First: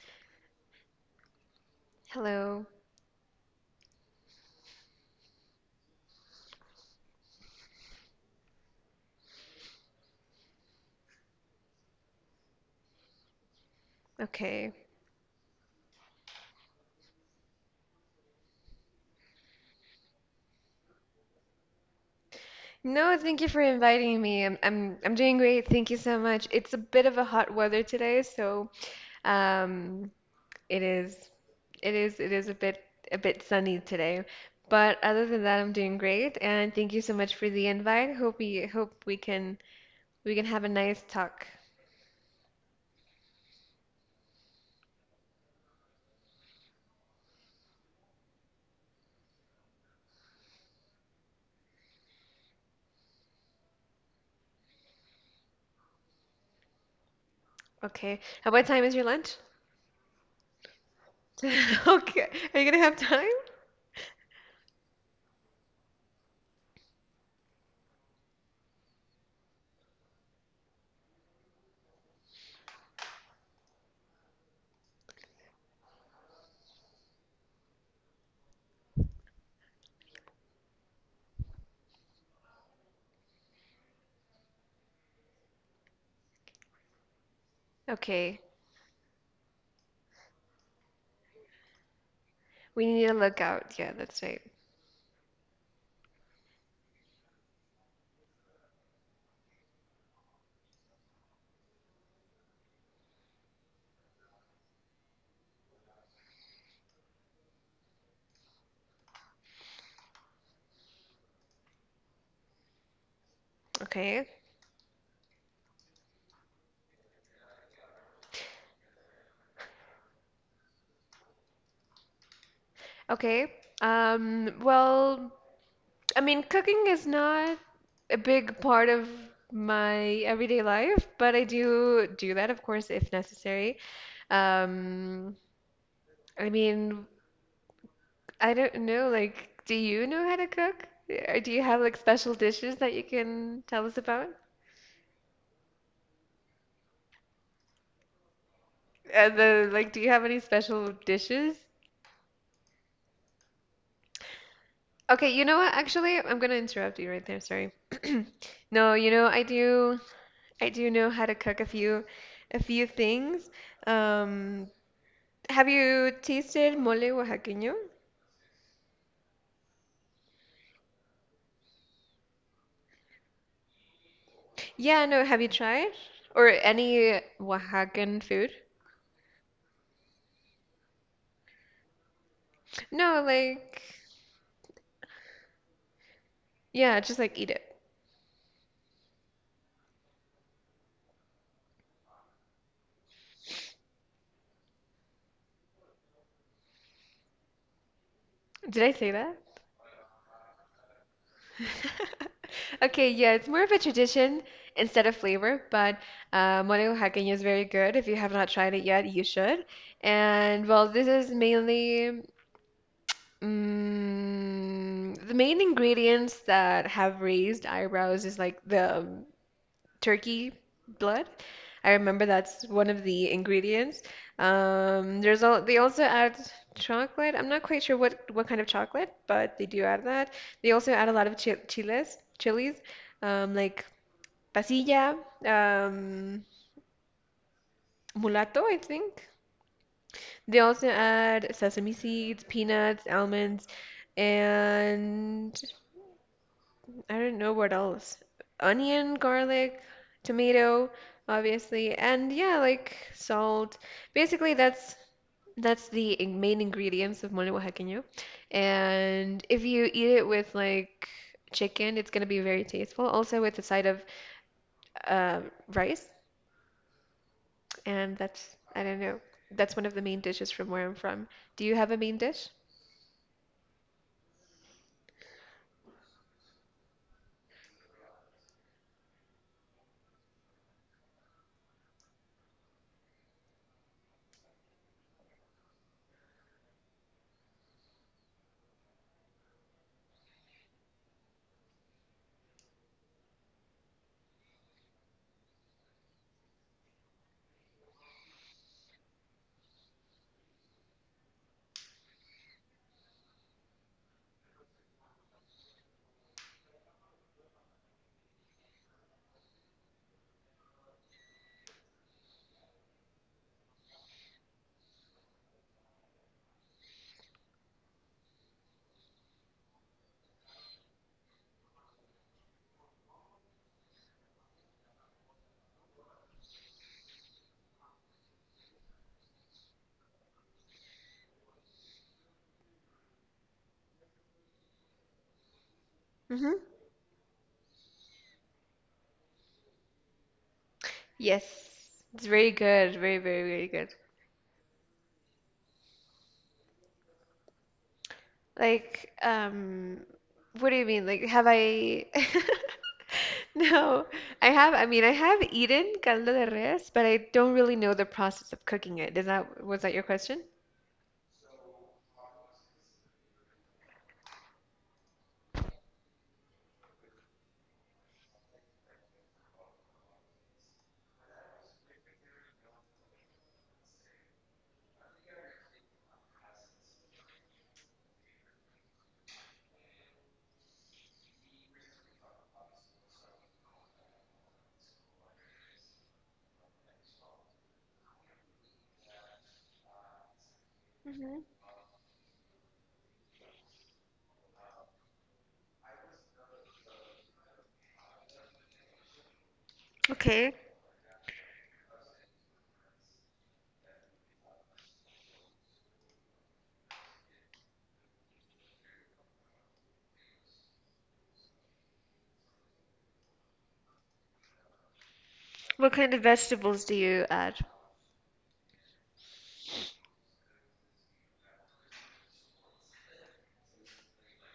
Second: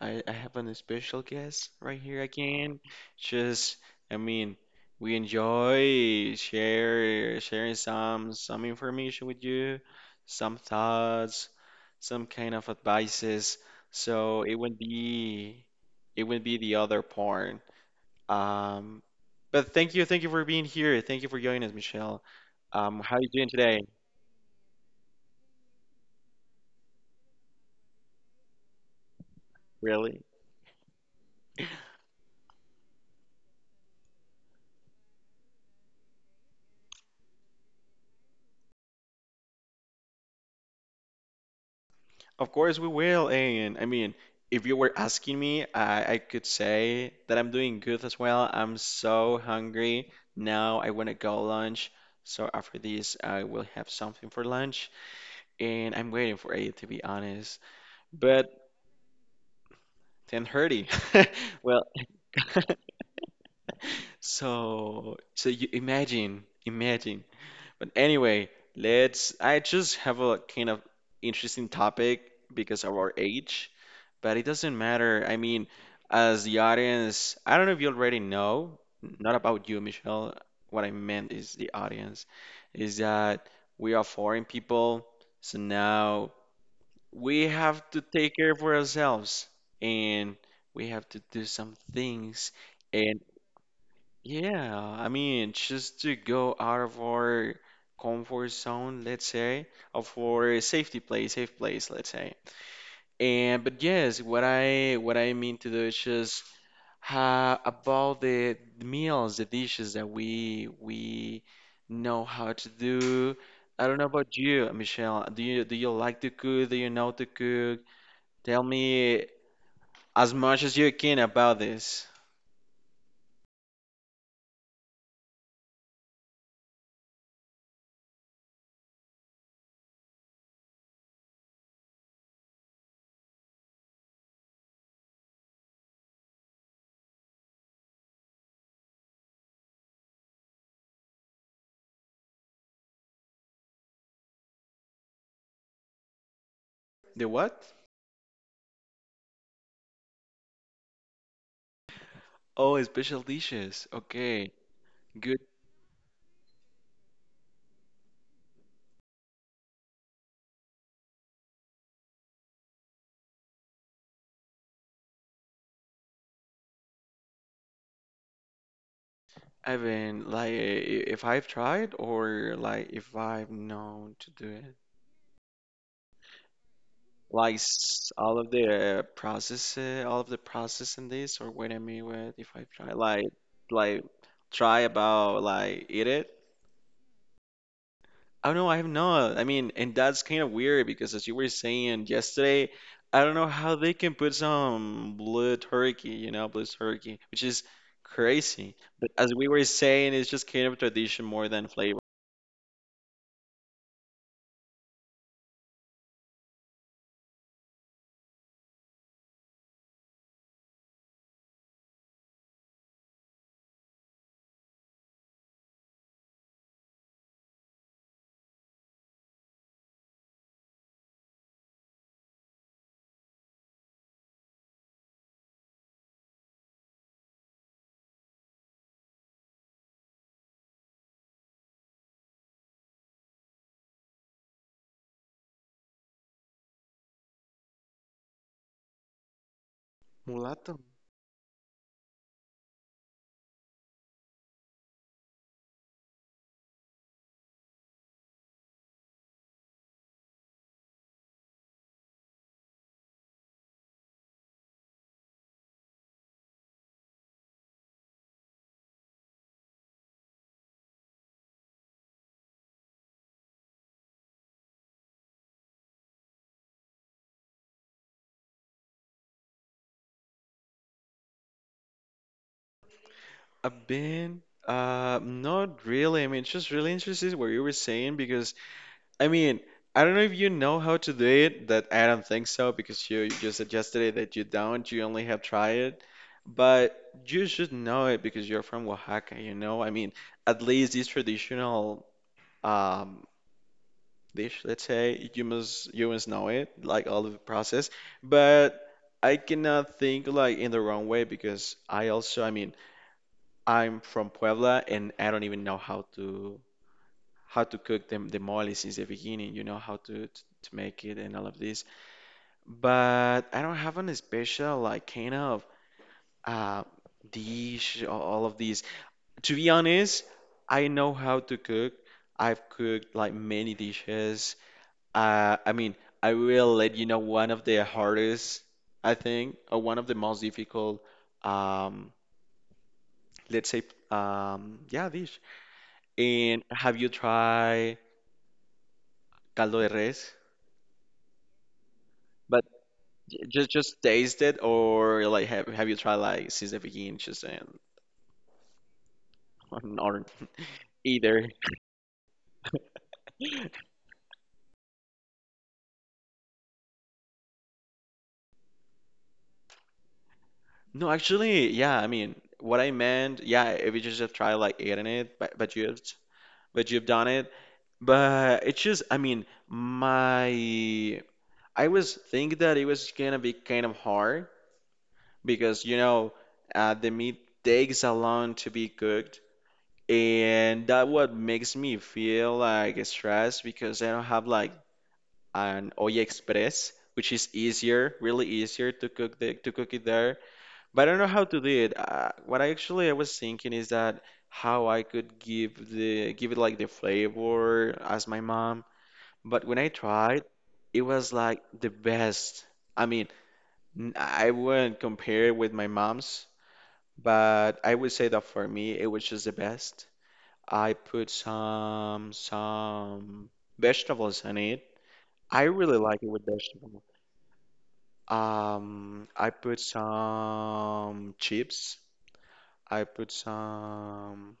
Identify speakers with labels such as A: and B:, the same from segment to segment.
A: I have an special guest right here
B: Hello.
A: again. Just, I mean, we enjoy share sharing some information with you, some thoughts, some kind of advices. So it
B: Okay.
A: would be it would be the other part. Um, but thank you for being here. Thank you for joining us, Michelle. How
B: No,
A: are you
B: thank
A: doing
B: you for
A: today?
B: inviting me. I'm doing great. Thank you so much. It's a bit of a hot weather today, so um
A: Really?
B: it is it is a bit sunny today. But other than that, I'm doing great and thank you so much for the invite. Hope we can have a nice talk.
A: Of course we will. And I mean, if you were asking me, I could say that I'm doing good as well. I'm so hungry. Now I want to go lunch. So after this, I will have something for lunch. And I'm waiting for it, to be honest.
B: Okay.
A: But
B: What time is your lunch?
A: 10:30. Well,
B: Okay. Are you gonna have time?
A: so you imagine. But anyway, let's. I just have a kind of interesting topic because of our age, but it doesn't matter. I mean, as the audience, I don't know if you already know, not about you, Michelle. What I meant is the audience, is that we are foreign people, so now we have to take
B: Okay.
A: care for ourselves and we have to do some things.
B: We need to look out. Yeah, that's right.
A: Yeah, I mean, just to go out of our comfort zone, let's say, of our safe place, let's say. And but yes, what I mean to do is just ha about the meals, the dishes that we know how to do. I don't know
B: Okay.
A: about you, Michelle. Do you like to cook? Do you know to cook? Tell me as much as you can about this.
B: Okay. Well, cooking is not a big part of my everyday life, but I do do that, of course, if necessary. Um, I mean, I don't know, like, do you know how to cook? Or do you have like special dishes that you can tell us about?
A: The what?
B: The like, do you have any special dishes?
A: Oh, special dishes. Okay.
B: Okay, you know what? Actually, I'm gonna interrupt you right there. Sorry. No, you know, I do know how to cook a few things. Um, Have you tasted mole oaxaqueño?
A: I mean, like, if I've tried or like if I've known to do it,
B: Yeah, no, have you tried? Or any
A: like
B: Oaxacan
A: all of
B: food?
A: the process, all of the process in this, or what I mean with if I've tried,
B: No,
A: like,
B: like,
A: like try about like eat it.
B: yeah, just like eat it.
A: I don't know, I have not. I mean, and that's kind of weird because as you were saying yesterday, I don't know how they can put some blue turkey, you know, blue turkey, which is crazy.
B: Did I
A: But
B: say
A: as we
B: that?
A: were saying, it's just kind of tradition more than flavor.
B: Okay, yeah, it's more of a tradition instead of flavor, but mole oaxaqueño is very good. If you have not tried it yet, you should. And well, this is mainly the main ingredients that have raised eyebrows is like the turkey blood. I remember that's one of the ingredients. There's all they also add chocolate. I'm not quite sure what kind of chocolate, but they do add that. They also add a lot of chiles, chilies, like pasilla, um, mulato, I think. They
A: Mulatto.
B: also add sesame seeds, peanuts, almonds, and I don't know what else. Onion, garlic, tomato, obviously, and yeah, like salt. Basically, that's the main ingredients of mole oaxaqueño. And if you eat it with like chicken, it's gonna be very tasteful. Also with a side of uh, rice, and that's I don't know. That's one of the main dishes from where I'm from. Do you have a main dish?
A: I've been not really. I mean, it's just really interested what you were saying because I mean, I don't know if you know how to do it, that I don't think so because you just suggested it that you don't, you only have tried it. But you should know it because you're from Oaxaca, you know? I mean, at least this traditional um dish, let's say, you must know it, like all of the process. But I cannot think like in the wrong way because I also, I mean I'm from Puebla and I don't even know how to cook the mole since the beginning, you know, how to make it and all of this. But I don't have any special like kind of uh dish or all of these. To be honest, I know how to cook. I've cooked like many dishes. I mean, I will let you know one of the hardest, I think, or one of the most difficult um let's say yeah dish.
B: Mm-hmm.
A: And have you tried caldo de res?
B: Yes, it's very
A: But
B: good. Very, very, very good.
A: just taste it, or like have you tried like since the beginning, just and
B: Like, um,
A: or
B: what do you mean? Like, have
A: either?
B: I? No, I have. I mean, I have eaten caldo de res, but I don't really know the process of cooking it. Is that was that your question?
A: No, actually, yeah. I mean, what I meant, yeah. If you just have tried like eating it, but but you've done it, but it's just, I mean, my I was thinking that it was gonna be kind of hard because you know the meat takes a long to be cooked, and that what makes me feel like stressed because I don't have like an Olla Express, which is easier, really easier to cook the to cook it there. But I don't know how
B: hmm
A: to do it. What I actually I was thinking is that how I could give it like the flavor as my mom. But when I tried,
B: Okay.
A: it was like the best. I mean, I wouldn't compare it with my mom's, but I would say that for me, it was just the best. I put some vegetables in it. I really
B: What kind
A: like
B: of
A: it with
B: vegetables do
A: vegetables.
B: you add?
A: I put some chips. I put some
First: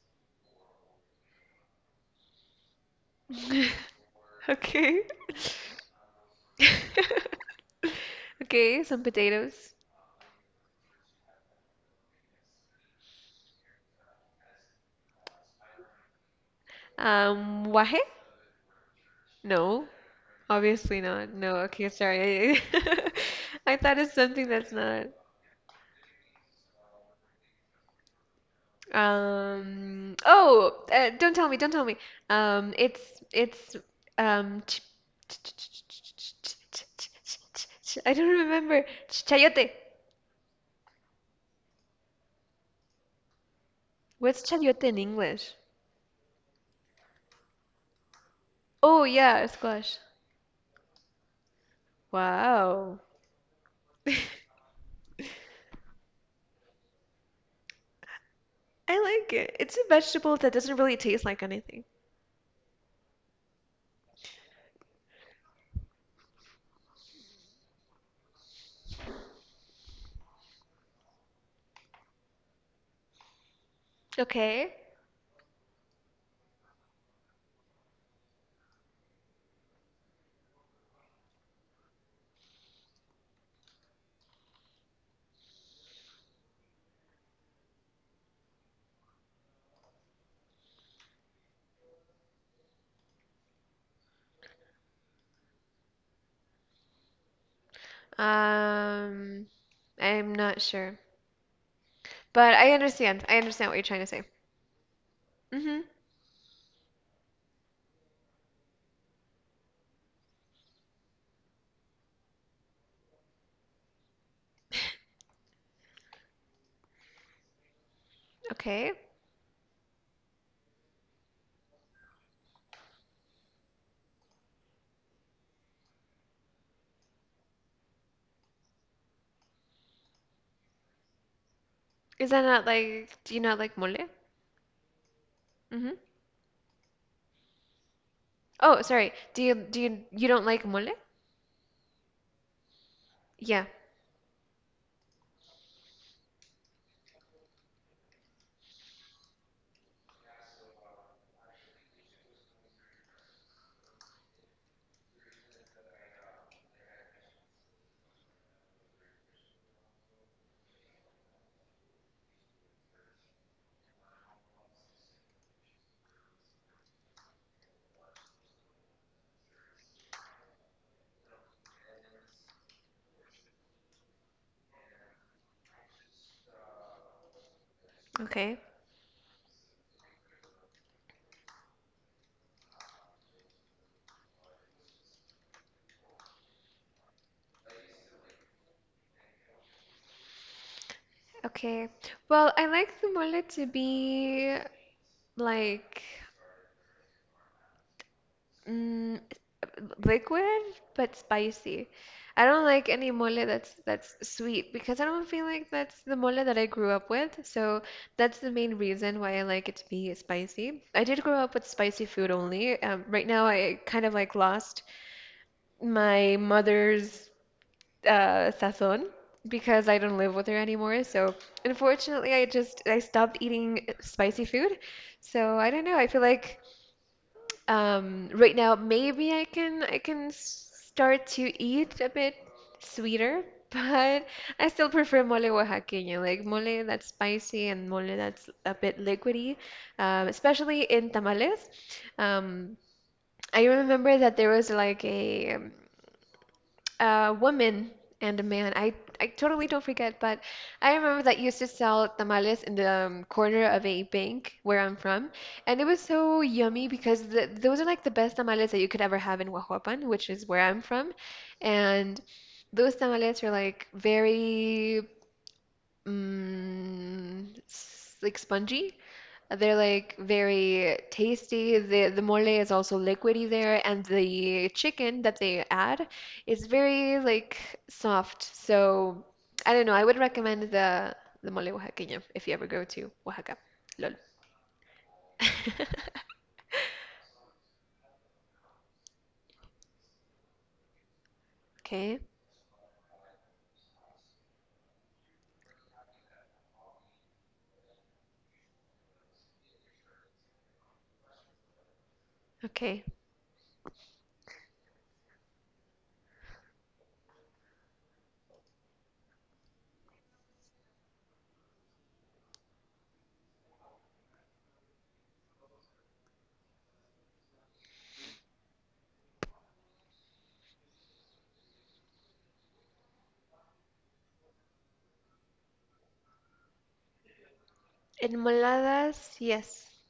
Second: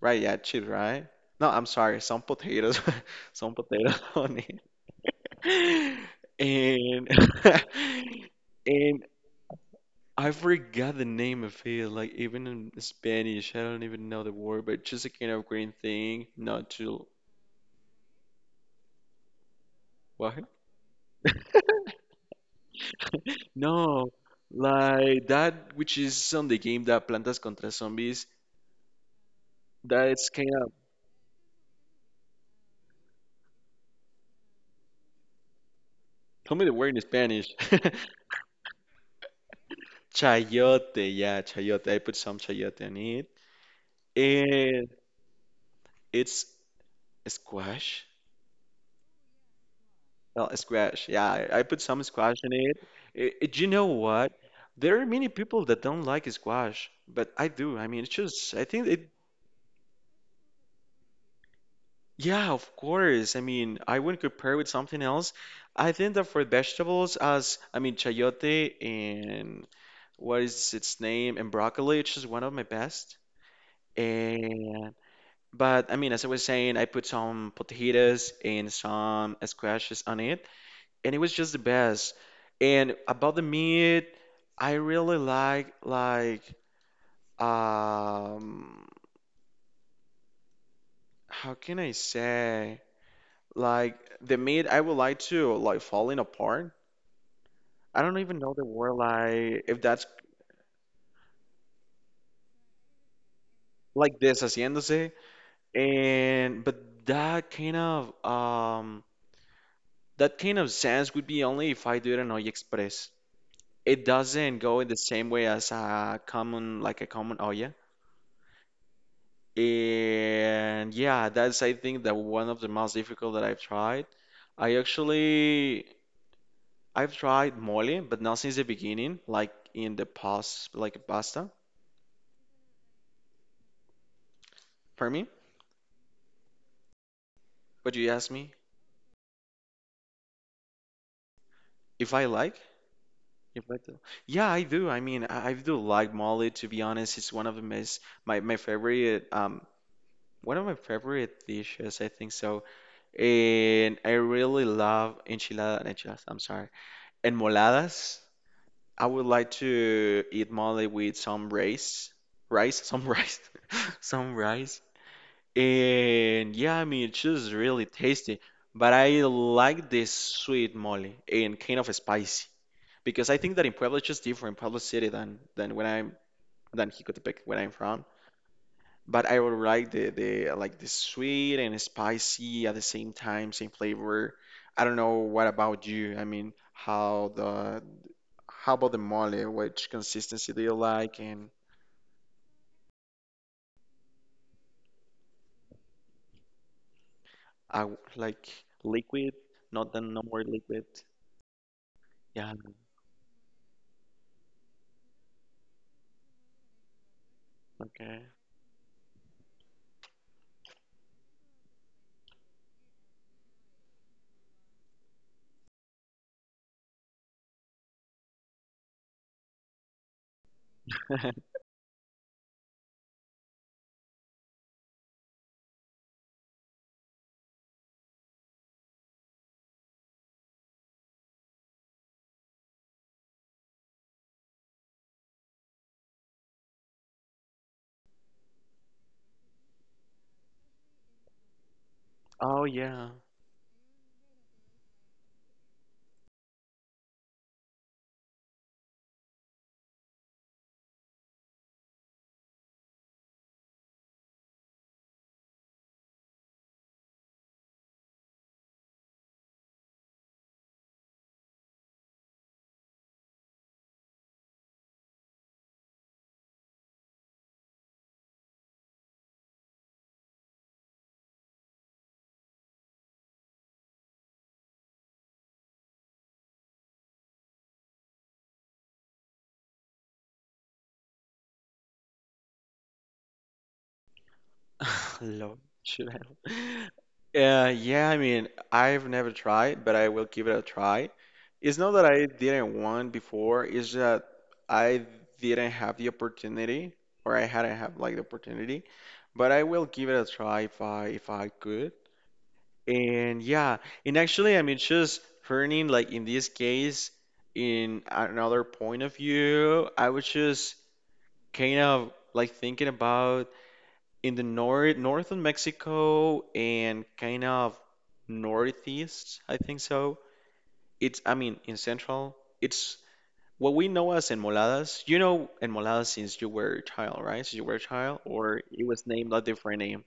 A: right, yeah, chips, right? No, I'm sorry, some potatoes, some potatoes on
B: Okay.
A: it. And
B: Okay,
A: and
B: some potatoes.
A: I forgot the name of it. Like even in Spanish, I don't even know the word, but just a kind of green thing, not to
B: Guaje? No,
A: what?
B: obviously not. No, okay, sorry. I thought it's
A: No,
B: something that's not.
A: like that, which is on the game that Plantas contra Zombies, that's kind of,
B: Oh, don't tell me. It's ch- ch- ch- ch- ch- ch-
A: tell
B: ch-
A: me the word in
B: ch-
A: Spanish.
B: ch- ch- I don't remember. Chayote.
A: Chayote, yeah, chayote. I put some chayote in it.
B: What's chayote
A: And
B: in English?
A: it's squash.
B: Oh yeah, squash.
A: Well, squash, yeah, I put some squash in it.
B: Wow.
A: Do you know what? There are many people that don't like squash, but I do. I mean, it's just, I think
B: I
A: it.
B: like it. It's a vegetable that doesn't really taste like anything.
A: Yeah, of course. I mean, I wouldn't compare with something else. I think that for vegetables, as I mean, chayote and what is its name, and broccoli, it's just one of my best.
B: Okay.
A: And but I mean, as I was saying, I put some potajitas and some squashes on it, and it was just the best. And about the meat, I really like um, how can I say? Like the meat, I would like to like falling apart. I don't even know the word
B: Um,
A: like if that's
B: I'm not sure, but I understand. I understand what you're trying to
A: like
B: say.
A: this haciéndose.
B: Mm-hmm.
A: And but that kind of sense would be only if I do it in Olla Express. It doesn't go in the same way as a common like a common olla.
B: Okay.
A: And yeah, that's I think that one of the most difficult that I've tried. I actually I've tried mole, but not since the beginning, like in the past like pasta.
B: Is that not like, do you not like mole?
A: For me?
B: Mm-hmm.
A: But you asked me
B: Oh, sorry. Do you you don't like mole?
A: if I like? If
B: Yeah.
A: I do? Yeah, I do. I mean, I do like Molly, to be honest. It's one of the most, my favorite, one of my favorite dishes, I think so. And I really love enchiladas, I'm sorry, enmoladas. I would like to eat Molly with some rice, some rice. And yeah, I mean, it's just really tasty. But I like this sweet mole and kind of spicy because I think that in Puebla it's just different, Puebla City than when I'm than Jicotepec when I'm from.
B: Okay.
A: But I would like the like the sweet and spicy at the same time, same flavor. I don't know what about you. I mean, how about the mole? Which consistency do you like? And
B: Okay. Well, I like the mole to be like
A: I w- like
B: mm,
A: liquid, not the no more
B: liquid
A: liquid.
B: but spicy. I
A: Yeah,
B: don't like any mole that's sweet because I don't feel like that's the mole that I grew up with. So
A: okay.
B: that's the main reason why I like it to be spicy. I did grow up with spicy food only. Right now, I kind of like lost my mother's sazon because I don't live with her anymore. So unfortunately, I stopped eating spicy food. So I don't know. I feel like right now maybe I can start to eat a bit sweeter, but I still prefer mole oaxaqueño, like mole that's spicy and mole that's a bit liquidy, especially in tamales.
A: Oh
B: Um,
A: yeah,
B: I remember that there was like a woman and a man. I totally don't forget, but I remember that used to sell tamales in the corner of a bank where I'm from. And it was so yummy because the, those are like the best tamales that you could ever have in Huajuapan, which is where I'm from. And those tamales are like very like spongy. They're like very tasty. The mole is also liquidy there, and the chicken that they add is very like soft. So I don't know. I would recommend the mole oaxaqueño if you ever go to Oaxaca. Lol.
A: love Chanel. Yeah, I mean, I've never tried, but I will give it a try. It's not that
B: Okay,
A: I didn't want before, it's that I didn't have the opportunity, or I hadn't had like the opportunity. But I will give it a try if I could.
B: okay.
A: And yeah, and actually, I mean, just turning like in this case, in another point of view, I was just kind of like thinking about. In the north northern Mexico and kind of northeast, I think so. It's I mean in central, it's what we know as enmoladas. You know enmoladas since you were a child, right? Since you were a child, or it was
B: Enmoladas,
A: named a different
B: yes.
A: name.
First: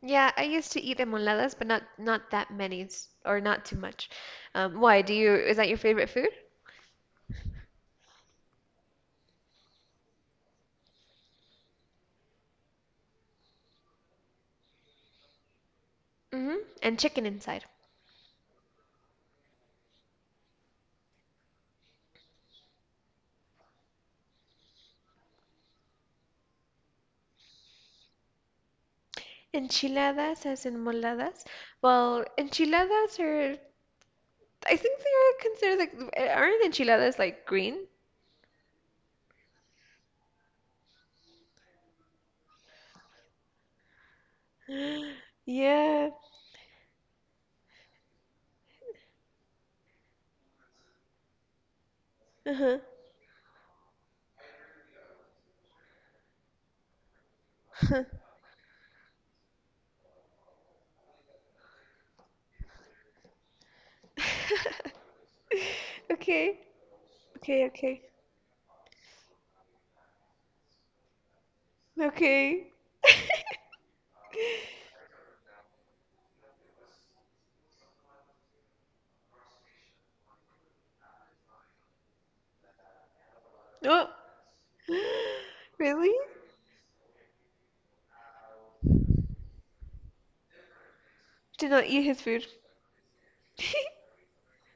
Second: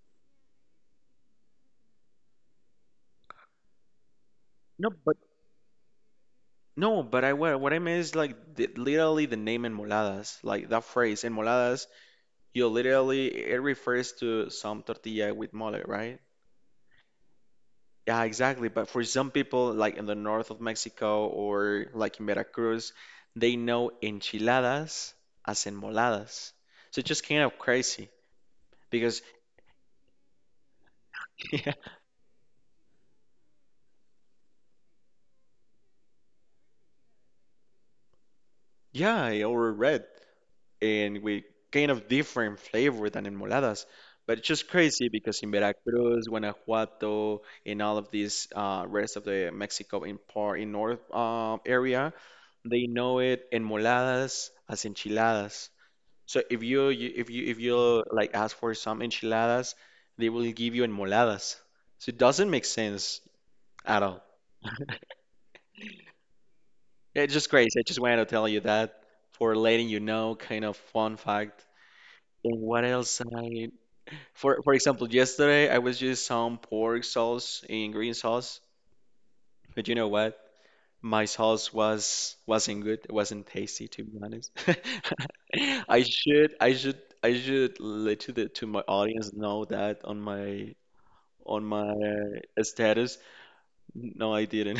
B: Yeah, I used to eat enmoladas, but not that many or not too much.
A: No,
B: Why do
A: but
B: you? Is that your favorite food?
A: no, but I what I mean is like the, literally the name enmoladas, like that phrase enmoladas. You literally it refers to some tortilla with mole, right?
B: hmm And chicken inside.
A: Yeah, exactly. But for some people, like in the north of Mexico or like in Veracruz, they know enchiladas as enmoladas. So it's just kind of crazy because,
B: Enchiladas as in moladas.
A: yeah,
B: Well, enchiladas are, I think they are considered like, aren't enchiladas like green?
A: yeah, or red and with kind of different flavor than enmoladas. But it's just crazy because in
B: Yeah.
A: Veracruz, Guanajuato, in all of these rest of the Mexico in part in north area,
B: Uh-huh.
A: they know it enmoladas as enchiladas. So if you, you if you like ask for some enchiladas, they will give you enmoladas. So it doesn't make sense at all.
B: Okay.
A: It's just
B: Okay,
A: crazy. I just
B: okay.
A: wanted to tell you that for letting you know, kind of fun fact. And
B: Okay.
A: what else I for example, yesterday I was using some pork sauce in green sauce, but you know what? My sauce was wasn't good. It wasn't tasty, to
B: Oh.
A: be honest.
B: Really?
A: I should let to the to my audience know that on
B: Did not
A: my
B: eat his food.
A: status. No, I didn't.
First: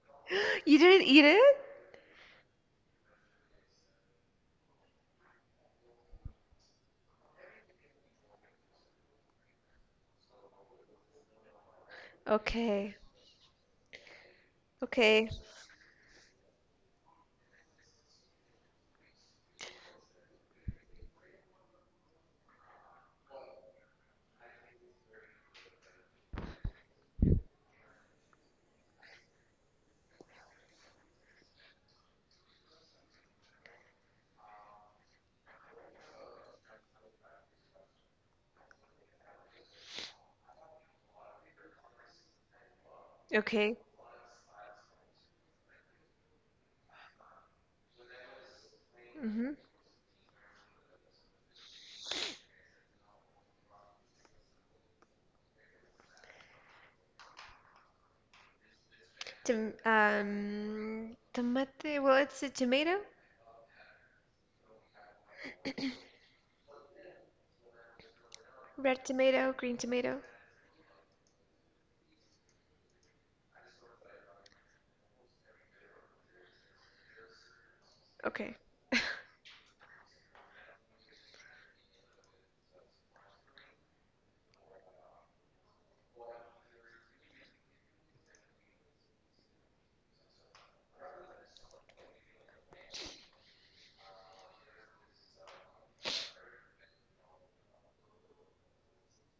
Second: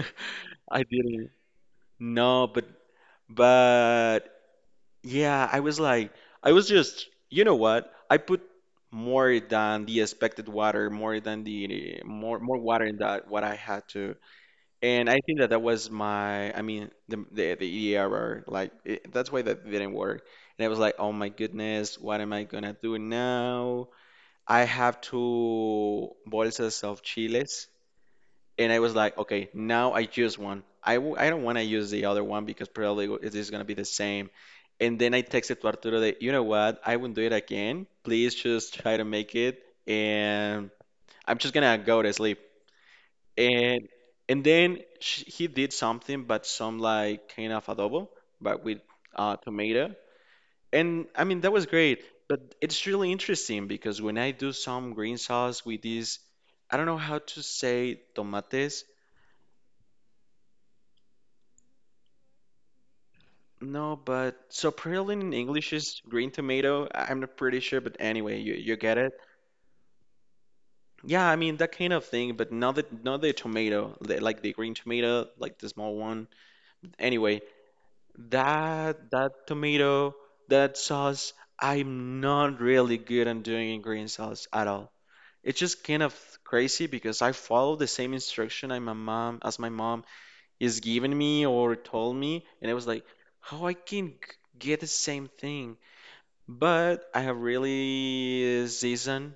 B: You
A: I
B: didn't eat
A: didn't.
B: it?
A: No, but yeah, I was like, I was just, you know what? I put more than the expected water, more than the more more water
B: Okay.
A: in that what I had to, and I
B: Okay.
A: think that that was my, I mean, the error. Like it, that's why that didn't work. And I was like, oh my goodness, what am I gonna do now? I have two bolsas of chiles, and I was like, okay, now I choose one. I don't want to use the other one because probably it is going to be the same. And then I texted to Arturo that, you know what? I won't do it again. Please just try to make it. And I'm just going to go to sleep.
B: Okay.
A: And and then sh he did something, but some like kind of adobo, but with
B: hmm
A: tomato. And I mean, that was great. But it's really interesting because when I do some green sauce with these, I don't know how to say tomates.
B: Tom tomate. Well, it's a tomato,
A: No, but so praline in English is green tomato. I'm not pretty sure, but anyway, you get
B: red
A: it.
B: tomato, green tomato.
A: Yeah, I mean that kind of thing, but not the tomato, the, like the green tomato, like the small one. Anyway,
B: Okay.
A: that tomato, that sauce, I'm not really good on doing green sauce at all. It's just kind of crazy because I follow the same instruction I my mom as my mom is giving me or told me, and I was like, how I can get the same thing? But I have really seasoned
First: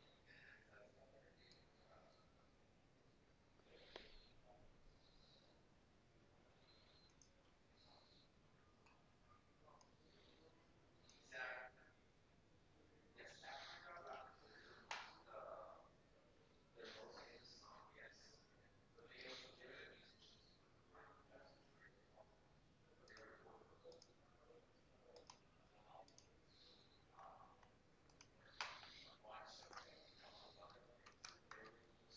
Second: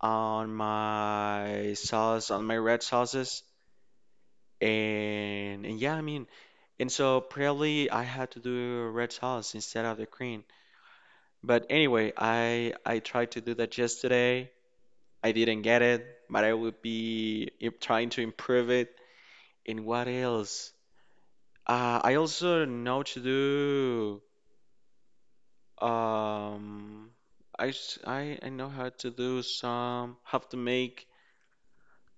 A: on my sauce, on my red sauces. And yeah, I mean, and so probably I had to do a red sauce instead of the green. But anyway, I tried to do that yesterday. I didn't get it, but I would be trying to improve it. And what else? I also know to do um I, s- I know how to do some, how to make,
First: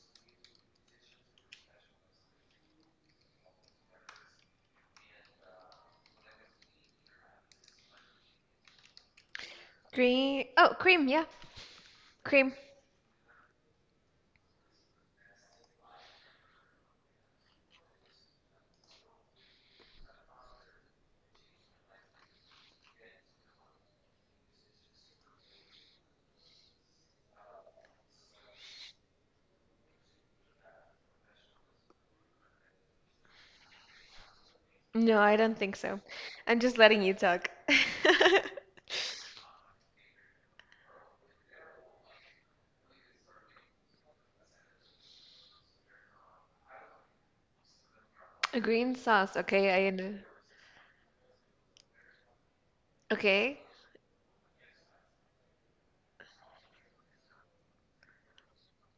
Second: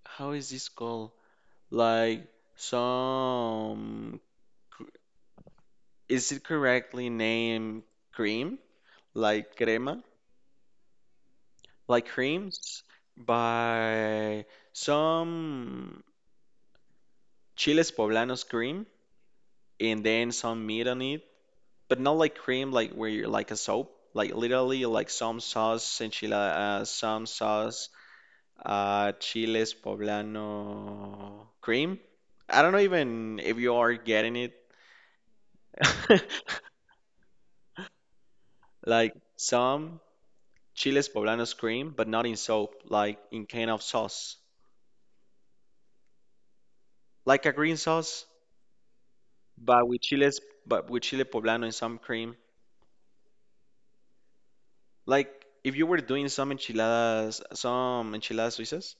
A: how is this called? Like some, is it correctly named cream? Like crema?
B: Green. Oh, cream. Yeah,
A: Like
B: cream.
A: creams by some chiles poblanos cream and then some meat on it. But not like cream like where you're like a soap. Like literally like some sauce enchilada, some sauce, chiles poblano cream. I don't know even if you are getting
B: No, I don't think so.
A: it.
B: I'm just letting you talk.
A: Like some chiles poblanos cream, but not in soap, like in kind of sauce, like a green sauce,
B: A green sauce.
A: but
B: Okay, I
A: with
B: know.
A: chiles, but with chile poblano and some cream.
B: Okay.
A: Like if you were doing some enchiladas suizas,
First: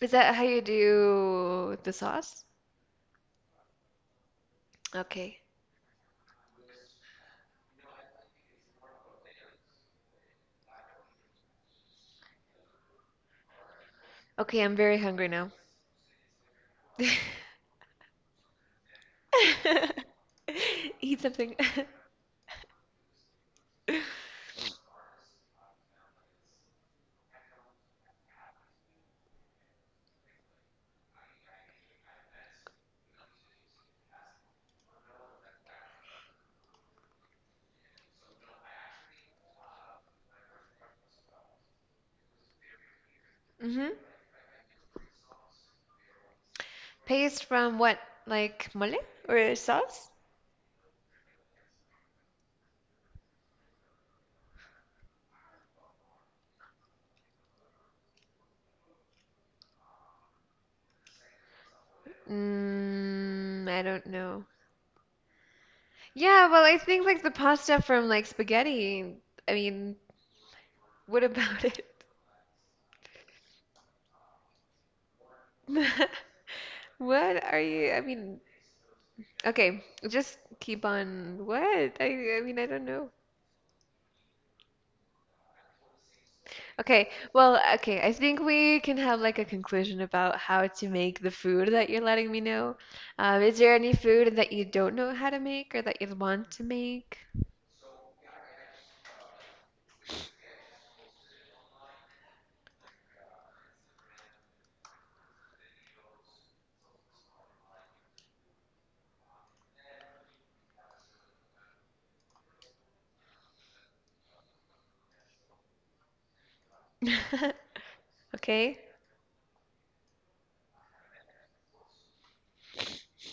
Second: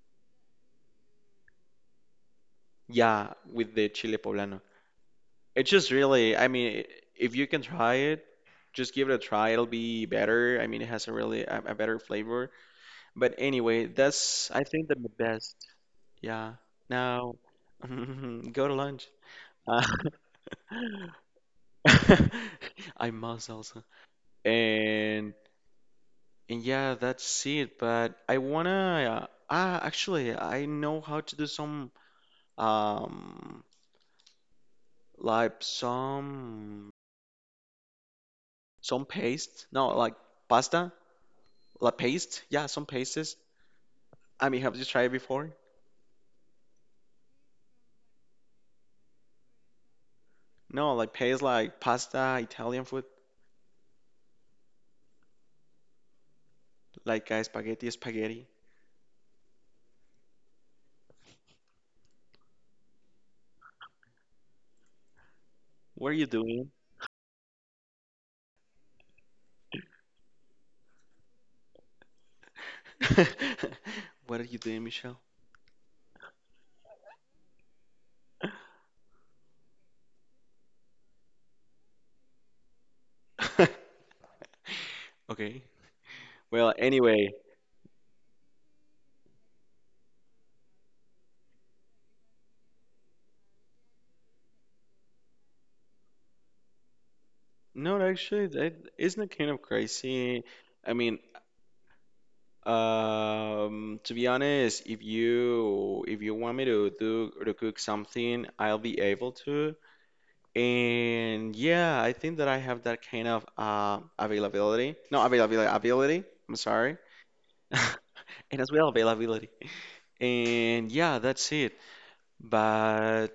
B: Is that how you do the sauce?
A: yeah, with the chile poblano.
B: Okay.
A: It's just really, I mean, if you can try it, just give it a try. It'll be better. I mean, it has a really a better flavor. But anyway, that's
B: Okay,
A: I
B: I'm
A: think
B: very
A: the
B: hungry now.
A: best. Yeah. Now, go to lunch.
B: Eat something.
A: I must also. And and yeah, that's it. But I wanna actually I know how to do some um like some paste. No, like pasta, like paste. Yeah, some pastes.
B: Mm-hmm.
A: I mean, have you tried before?
B: Paste from what? Like mole? Or sauce?
A: No, like paste like pasta, Italian food, like spaghetti.
B: Mm, I don't know.
A: What are you
B: Yeah, well,
A: doing?
B: I think like the pasta from like spaghetti. I mean, what about it?
A: What are you doing, Michelle?
B: What are you? I mean, okay, just keep on. What? I mean, I don't know.
A: Okay. Well,
B: Okay,
A: anyway.
B: well, okay, I think we can have like a conclusion about how to make the food that you're letting me know. Is there any food that you don't know how to make or that you want to make?
A: No, actually, that isn't it kind of crazy? I mean, to be honest, if you want me to cook something, I'll be able to. And yeah, I think that I have that kind of availability. No, availability, ability. I'm sorry. And as
B: Okay.
A: well, availability. And yeah, that's it. But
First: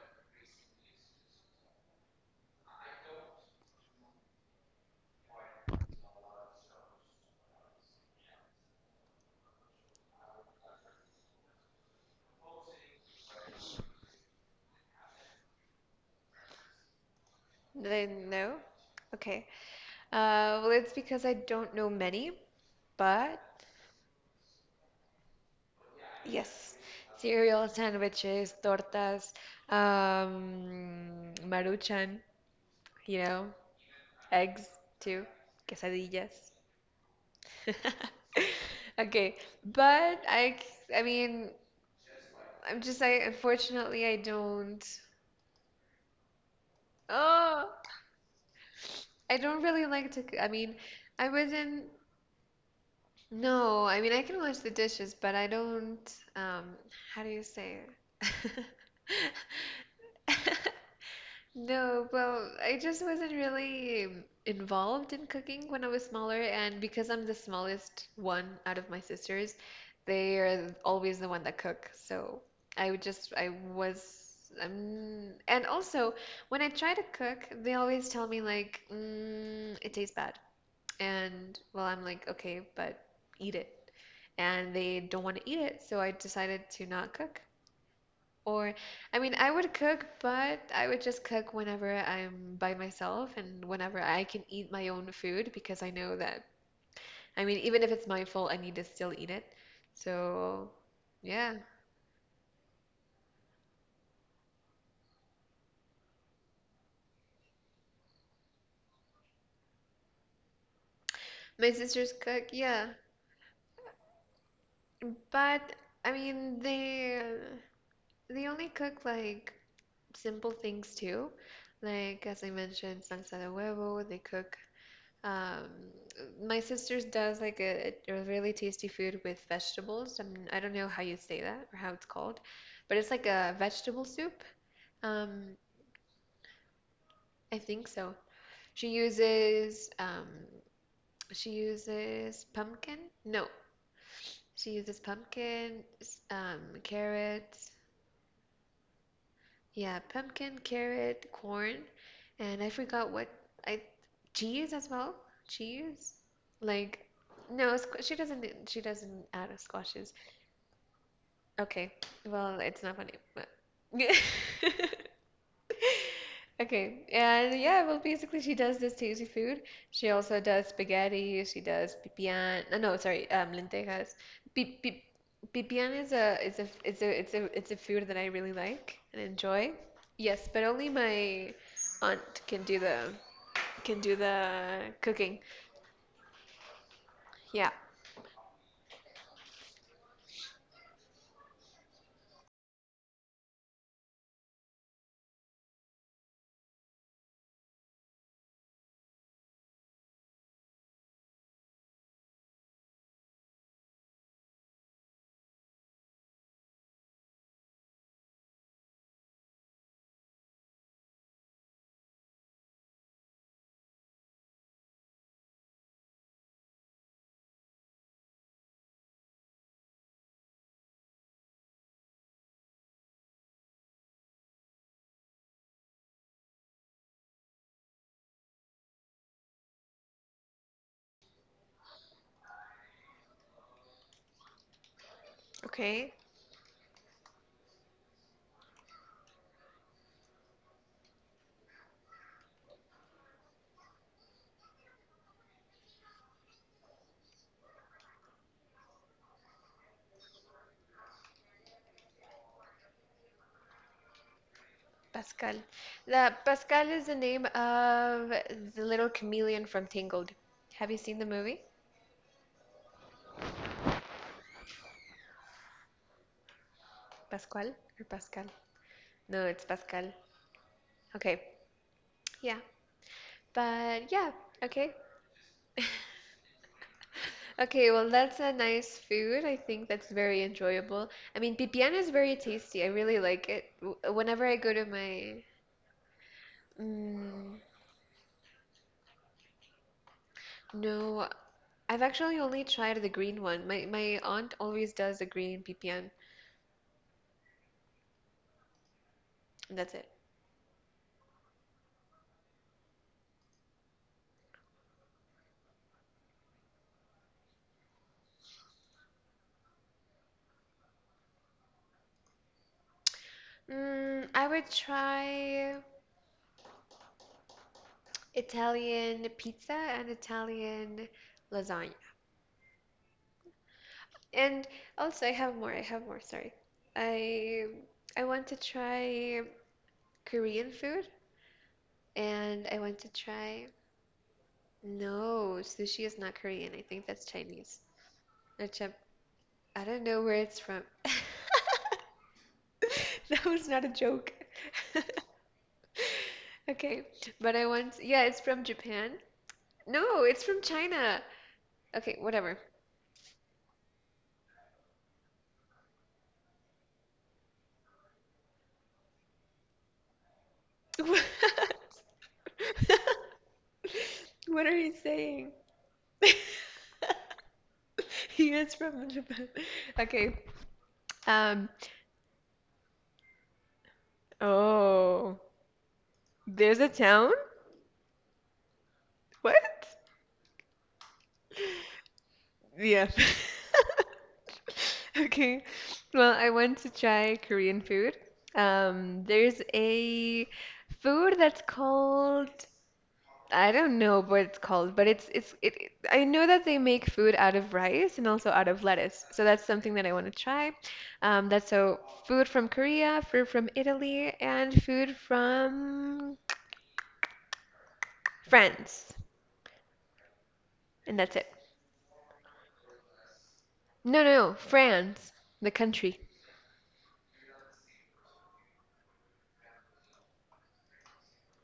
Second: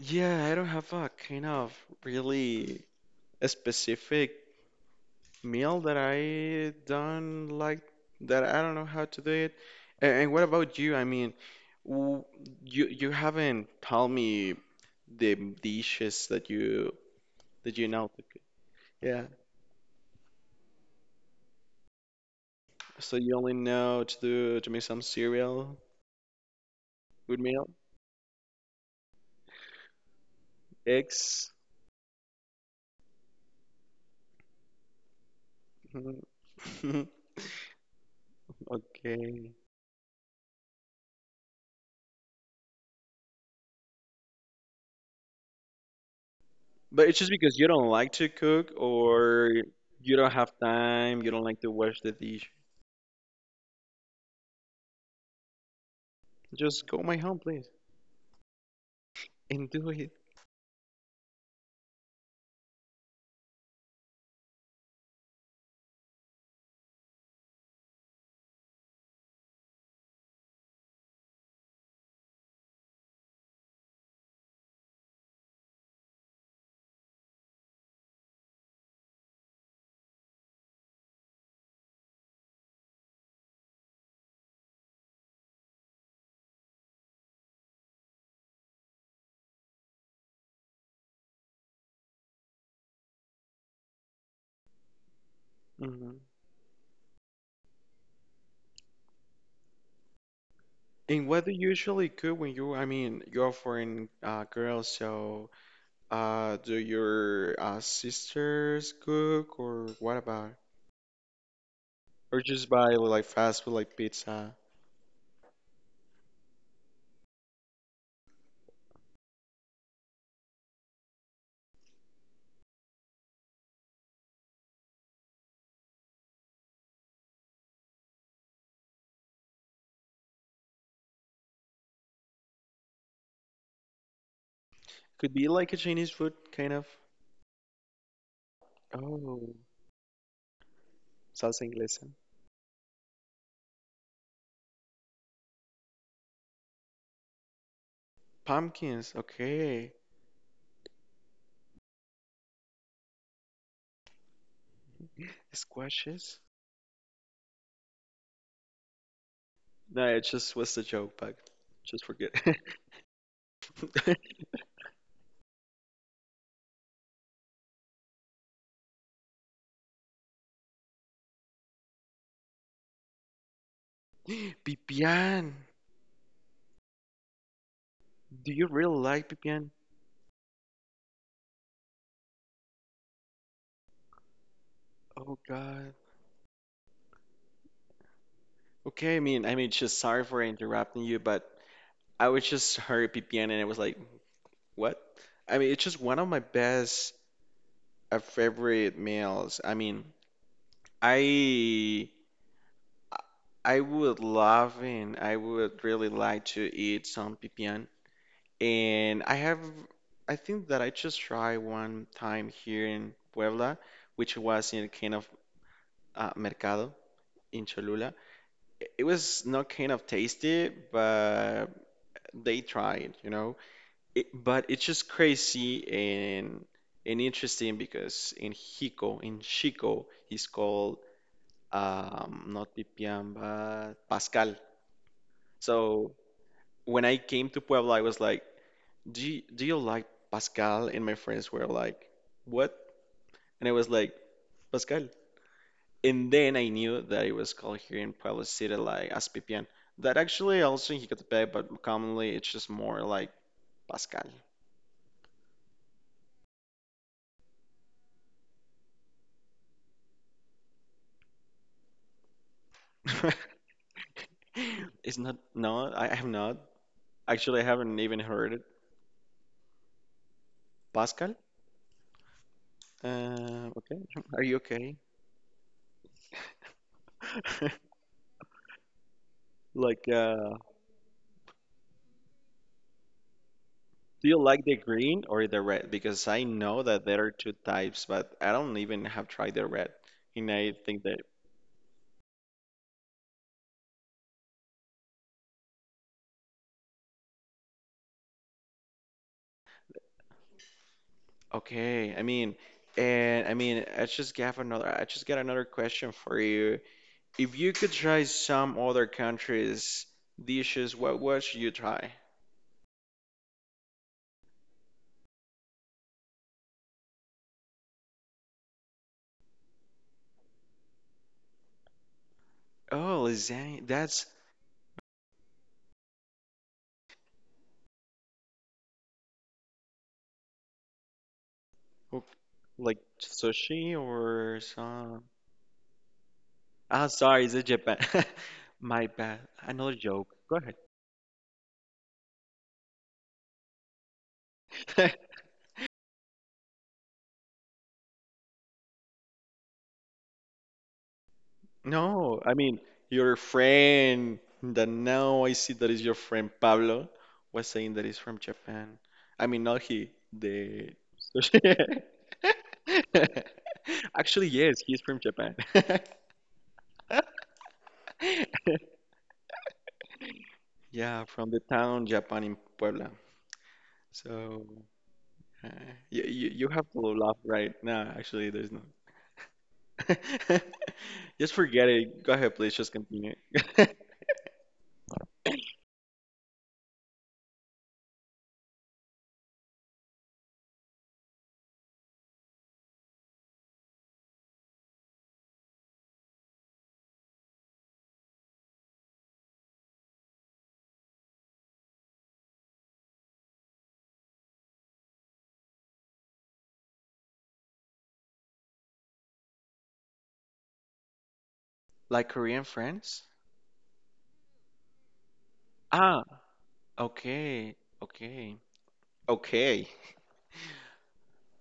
A: yeah, I don't have a kind of really a specific meal that I don't like, that I don't know how to do it. And what about you? I mean, w you haven't told me the dishes that you, that you know to
B: Then
A: cook.
B: no?
A: Yeah.
B: Okay. Well, it's because I don't know many,
A: So you
B: but
A: only know to make some cereal
B: yes.
A: with
B: Cereal
A: milk,
B: sandwiches, tortas,
A: eggs.
B: maruchan, you know, eggs too,
A: Mhm.
B: quesadillas. Okay,
A: Okay.
B: but I mean, I unfortunately I don't,
A: But it's just because
B: oh,
A: you don't like to cook,
B: I
A: or
B: don't really like
A: you
B: to,
A: don't
B: I
A: have
B: mean,
A: time,
B: I
A: you don't like to
B: wasn't
A: wash the dish.
B: No, I mean I can wash the dishes, but I don't um
A: Just go my
B: how do
A: home,
B: you
A: please,
B: say it?
A: and do
B: No, well, I just wasn't really involved in cooking when I was smaller, and because I'm the smallest one out of my sisters, they are always the one that cook. So I would just, I was, and also when I try to cook, they always tell me like, mm, it tastes bad. And well, I'm like, okay, but eat it. And they don't want to eat it, so I decided to not cook. Or, I mean, I would cook, but I would just cook whenever I'm by myself and whenever I can eat my own food because I
A: it.
B: know that, I mean, even if it's my fault, I need to still eat it. So,
A: And what do
B: yeah.
A: you usually cook when you, I mean, you're a foreign girl, so do your sisters cook or what about?
B: My sisters
A: Or
B: cook,
A: just
B: yeah.
A: buy like fast food like pizza?
B: But, I mean, they only cook like simple things too. Like as I mentioned, salsa de huevo, they cook Um, my sister's does like a really tasty food with vegetables. I mean, I don't know how you say that or how it's called, but it's like a vegetable soup.
A: Could be
B: Um,
A: like a Chinese food kind of.
B: I think so. She
A: Oh,
B: uses um, she
A: salsa inglesa.
B: uses pumpkin. No, she uses pumpkin, carrots.
A: Pumpkins, okay.
B: Yeah, pumpkin, carrot, corn, and I forgot what I cheese as well. Cheese,
A: Squashes?
B: like no, she doesn't. She doesn't add
A: No,
B: squashes.
A: it just was a joke, but
B: Okay.
A: just forget.
B: Well, it's not funny, but Okay. And yeah, well, basically she does this tasty food. She also does spaghetti, she does pipián. No, no, sorry, lentejas. Pi pi
A: Pipián.
B: pipián is a it's a food that I really
A: Do you really
B: like and
A: like pipián?
B: enjoy. Yes, but only my aunt can do the
A: Oh
B: cooking.
A: God.
B: Yeah.
A: Okay, I mean, just sorry for interrupting you, but I was just heard PPN and it was like, what? I mean, it's just one of my best favorite meals. I mean, I I would love and I would really like to eat some PPN. And I have, I think that I just tried one time here in Puebla, which was in a kind of mercado in Cholula. It was not kind of tasty, but they tried, you know. It, but it's just crazy and interesting because in Hiko, in Chico, he's called not Pipian but Pascal.
B: Okay.
A: So when I came to Puebla, I was like, do you like Pascal?" And my friends were like, "What?" And I was like, "Pascal." And then I knew that it was called here in Puebla City like as Pipian. That actually also in Hicatepec, but commonly it's just more like Pascal.
B: Pascal. The Pascal is the name of the little chameleon from Tangled. Have you seen the movie?
A: It's not. No, I have not. Actually, I
B: Pascal
A: haven't
B: or
A: even
B: Pascal?
A: heard it.
B: No, it's Pascal.
A: Pascal?
B: Okay. Yeah.
A: Okay.
B: But yeah,
A: Are you
B: okay.
A: okay?
B: Okay, well, that's a nice food. I think that's
A: Like,
B: very enjoyable. I mean, pipián is very tasty. I really like it.
A: do you
B: Whenever I
A: like
B: go
A: the
B: to
A: green
B: my,
A: or the red? Because I know that there are two
B: mm,
A: types, but I don't even have tried the red. And I think that,
B: no, I've actually only tried the green one. My aunt always does the green pipián, and that's it.
A: okay, I mean, and I mean, I just have another, I just got another question for you. If you could try some other country's dishes, what would you try?
B: Mm, I would try Italian pizza and Italian lasagna.
A: Oh, lasagna. That's,
B: And also I have more, sorry. I I want to try Korean food
A: oof,
B: and I want
A: like
B: to try
A: sushi or some.
B: no, sushi is not Korean. I think
A: Ah,
B: that's
A: sorry, is it
B: Chinese.
A: Japan?
B: Or
A: My bad.
B: I
A: Another
B: don't know
A: joke.
B: where it's
A: Go ahead.
B: from. That was not a joke. Okay, but I want yeah, it's from Japan. No, it's from China. Okay,
A: No, I
B: whatever.
A: mean, your friend that now I see that is your friend Pablo was saying that he's from Japan. I mean, not he, the
B: What?
A: sushi. Actually,
B: What are
A: yes,
B: you
A: he's from
B: saying?
A: Japan.
B: He is from Japan. Okay.
A: Yeah, from the
B: Um.
A: town Japan in Puebla. So.
B: Oh,
A: Uh, you
B: there's a
A: have to
B: town?
A: laugh right now. Actually, there's no.
B: What?
A: Just forget it. Go ahead, please. Just
B: Yeah.
A: continue.
B: Okay. Well, I want to try Korean food. There's a food that's called I don't know what it's called, but I know that they make food out of rice and also out of lettuce. So that's something that I want to try. That's so food from Korea, food from Italy, and food from France. And that's it.
A: Like Korean friends?
B: No, no, no, France, the country.
A: Ah, okay, okay, okay.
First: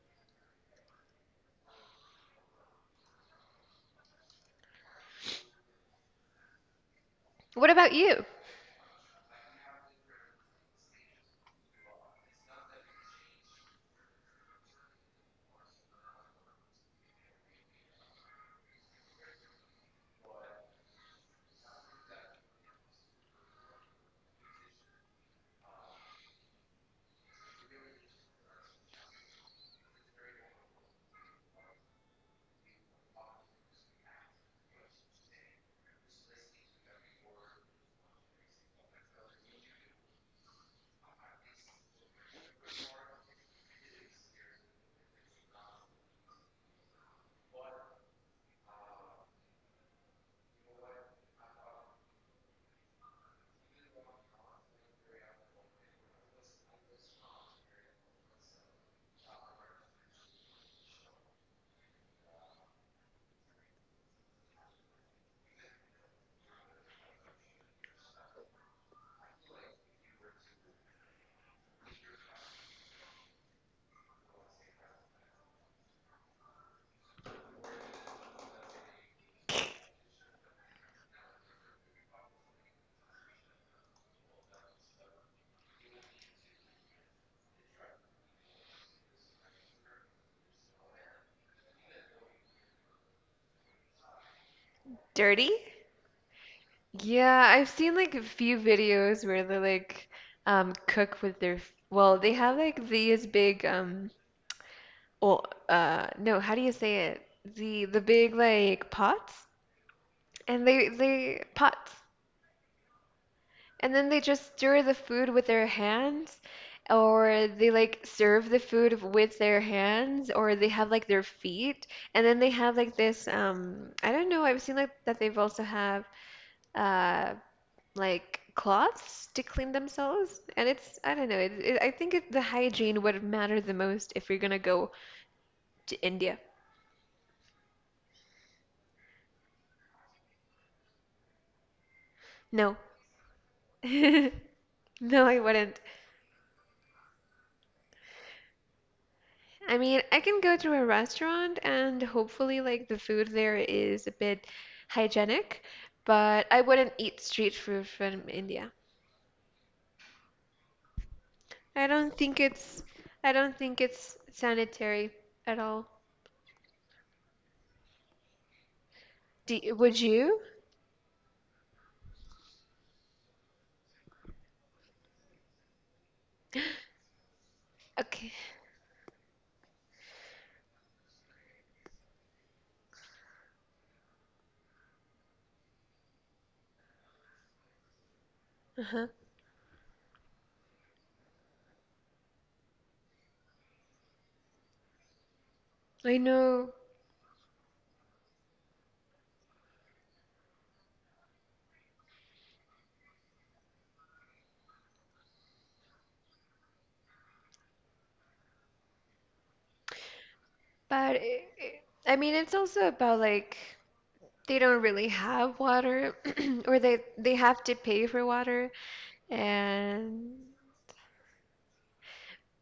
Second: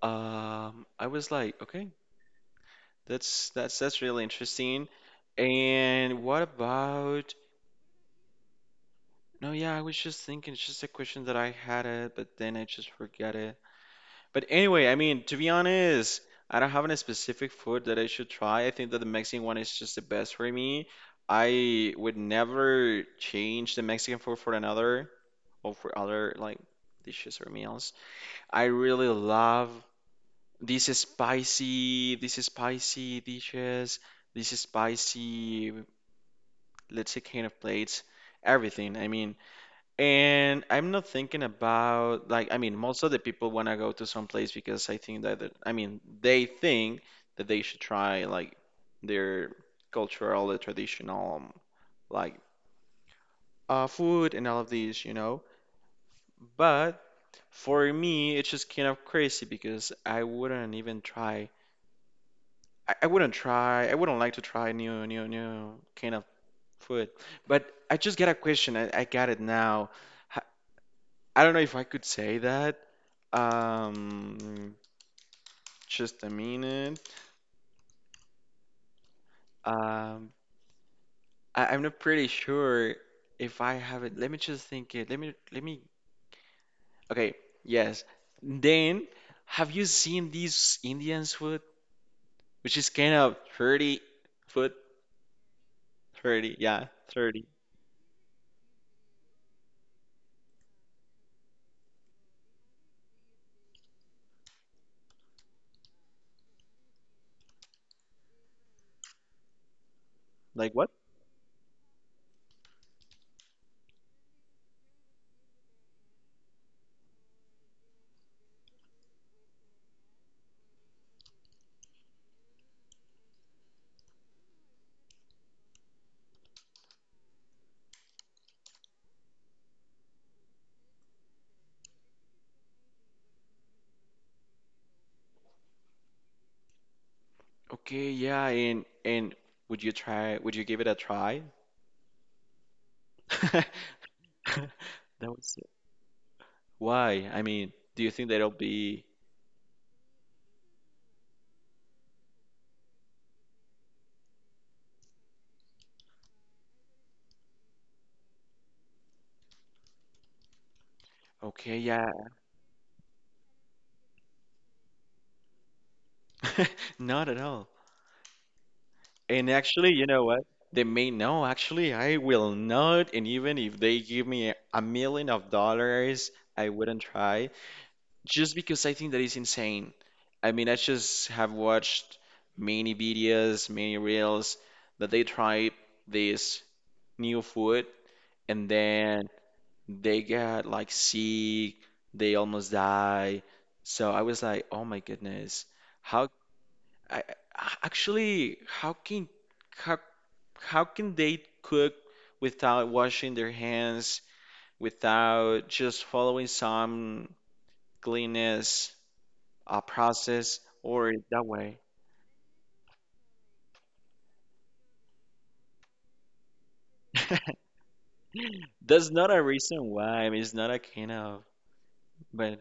A: I was like, okay, that's really interesting. And what about?
B: What about you?
A: No, yeah, I was just thinking. It's just a question that I had it, but then I just forget. But anyway, I mean, to be honest, I don't have any specific food that I should try. I think that the Mexican one is just the best for me. I would never change the Mexican food for another or for other like dishes or meals. I really love these spicy dishes, these spicy, let's say, kind of plates, everything. I mean, and I'm not thinking about like, I mean, most of the people want to go to some place because I think that I mean they think that they should try like their cultural, the traditional like food and all of these, you know. But for me, it's just kind of crazy because I wouldn't even try. I wouldn't try. I wouldn't like to try new kind of food. But I just got a question. I got it now. I don't know if I could say that. Um, just a minute. Um, I'm not pretty sure if I have it. Let me just think it. Let me. Okay, yes. Then, have you seen this Indian's food, which is kind of 30 foot,
B: Dirty?
A: 30, yeah,
B: Yeah,
A: 30.
B: I've seen like a few videos where they like cook with their well, they have like these big well, no, how do you say it? The big like pots, and
A: Like
B: they
A: what?
B: they pots, and then they just stir the food with their hands, or they like serve the food with their hands, or they have like their feet, and then they have like this I don't know I've seen like that they've also have uh like cloths to clean themselves, and it's I don't know I think it, the hygiene would matter the most if you're gonna go to India.
A: Okay, yeah, and would you try? Would you give it a try?
B: No.
A: That
B: No, I
A: was it.
B: wouldn't.
A: Why? I mean, do you think that'll be
B: I mean, I can go to a restaurant and hopefully, like, the food there is a bit hygienic, but I wouldn't eat street food from India.
A: okay?
B: I
A: Yeah,
B: don't think it's, I don't think it's sanitary at all.
A: not at all. And
B: Do,
A: actually,
B: would
A: you know
B: you?
A: what? They may know, actually, I will not. And even if they give me a million of dollars, I wouldn't try
B: Okay.
A: just because I think that is insane. I mean, I just have watched many videos, many reels that they try this new food and
B: Uh-huh.
A: then they get like sick, they almost die. So I was like, oh my goodness,
B: I
A: how
B: know,
A: I, actually, how can, how, how can they cook without washing their hands, without just following some cleanliness process or
B: but
A: that way?
B: I mean, it's also about like they don't really have water, or they have to pay for water,
A: That's not a reason why.
B: and
A: I mean, it's not a kind of, but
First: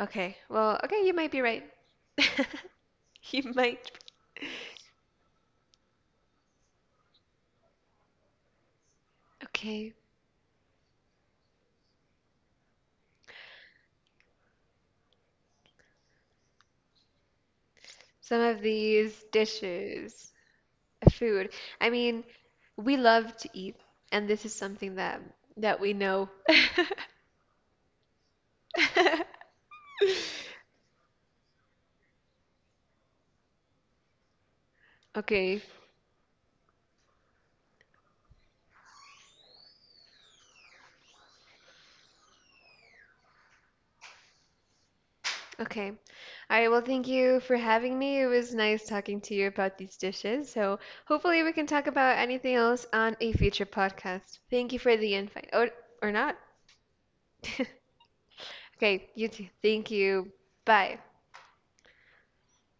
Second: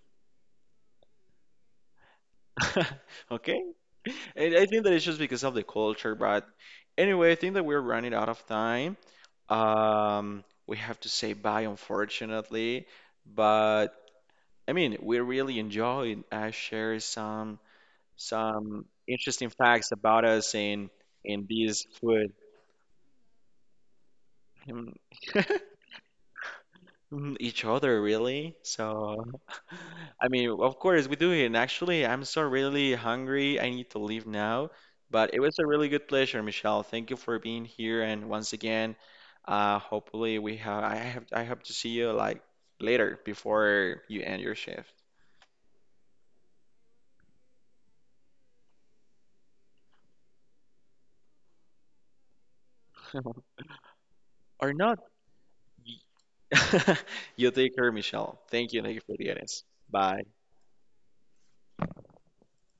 B: Okay. Well, okay, you might be right. You
A: okay.
B: might.
A: And I think that it's just because of the culture, but anyway, I think that we're running out of time.
B: Okay.
A: We have to say bye, unfortunately, but I mean, we really enjoyed I share some
B: Some of these
A: interesting facts about
B: dishes,
A: us in
B: food.
A: these
B: I mean,
A: food,
B: we love to eat, and this is
A: mm,
B: something that that we know.
A: mm, each other really. So I mean, of course we do it. And actually, I'm so really hungry. I need to leave now. But it was
B: Okay.
A: a really good pleasure, Michelle. Thank you for being here. And once again, hopefully we have I hope to see you like later before you end your shift,
B: Okay. All right, well, thank you for having me. It was nice talking to you about these dishes. So, hopefully, we can talk about anything else on a future podcast.
A: or
B: Thank you for
A: not.
B: the invite. Or not.
A: You take care, Michelle. Thank you. Thank you
B: Okay,
A: for
B: you
A: the
B: too.
A: audience.
B: Thank
A: Bye.
B: you. Bye.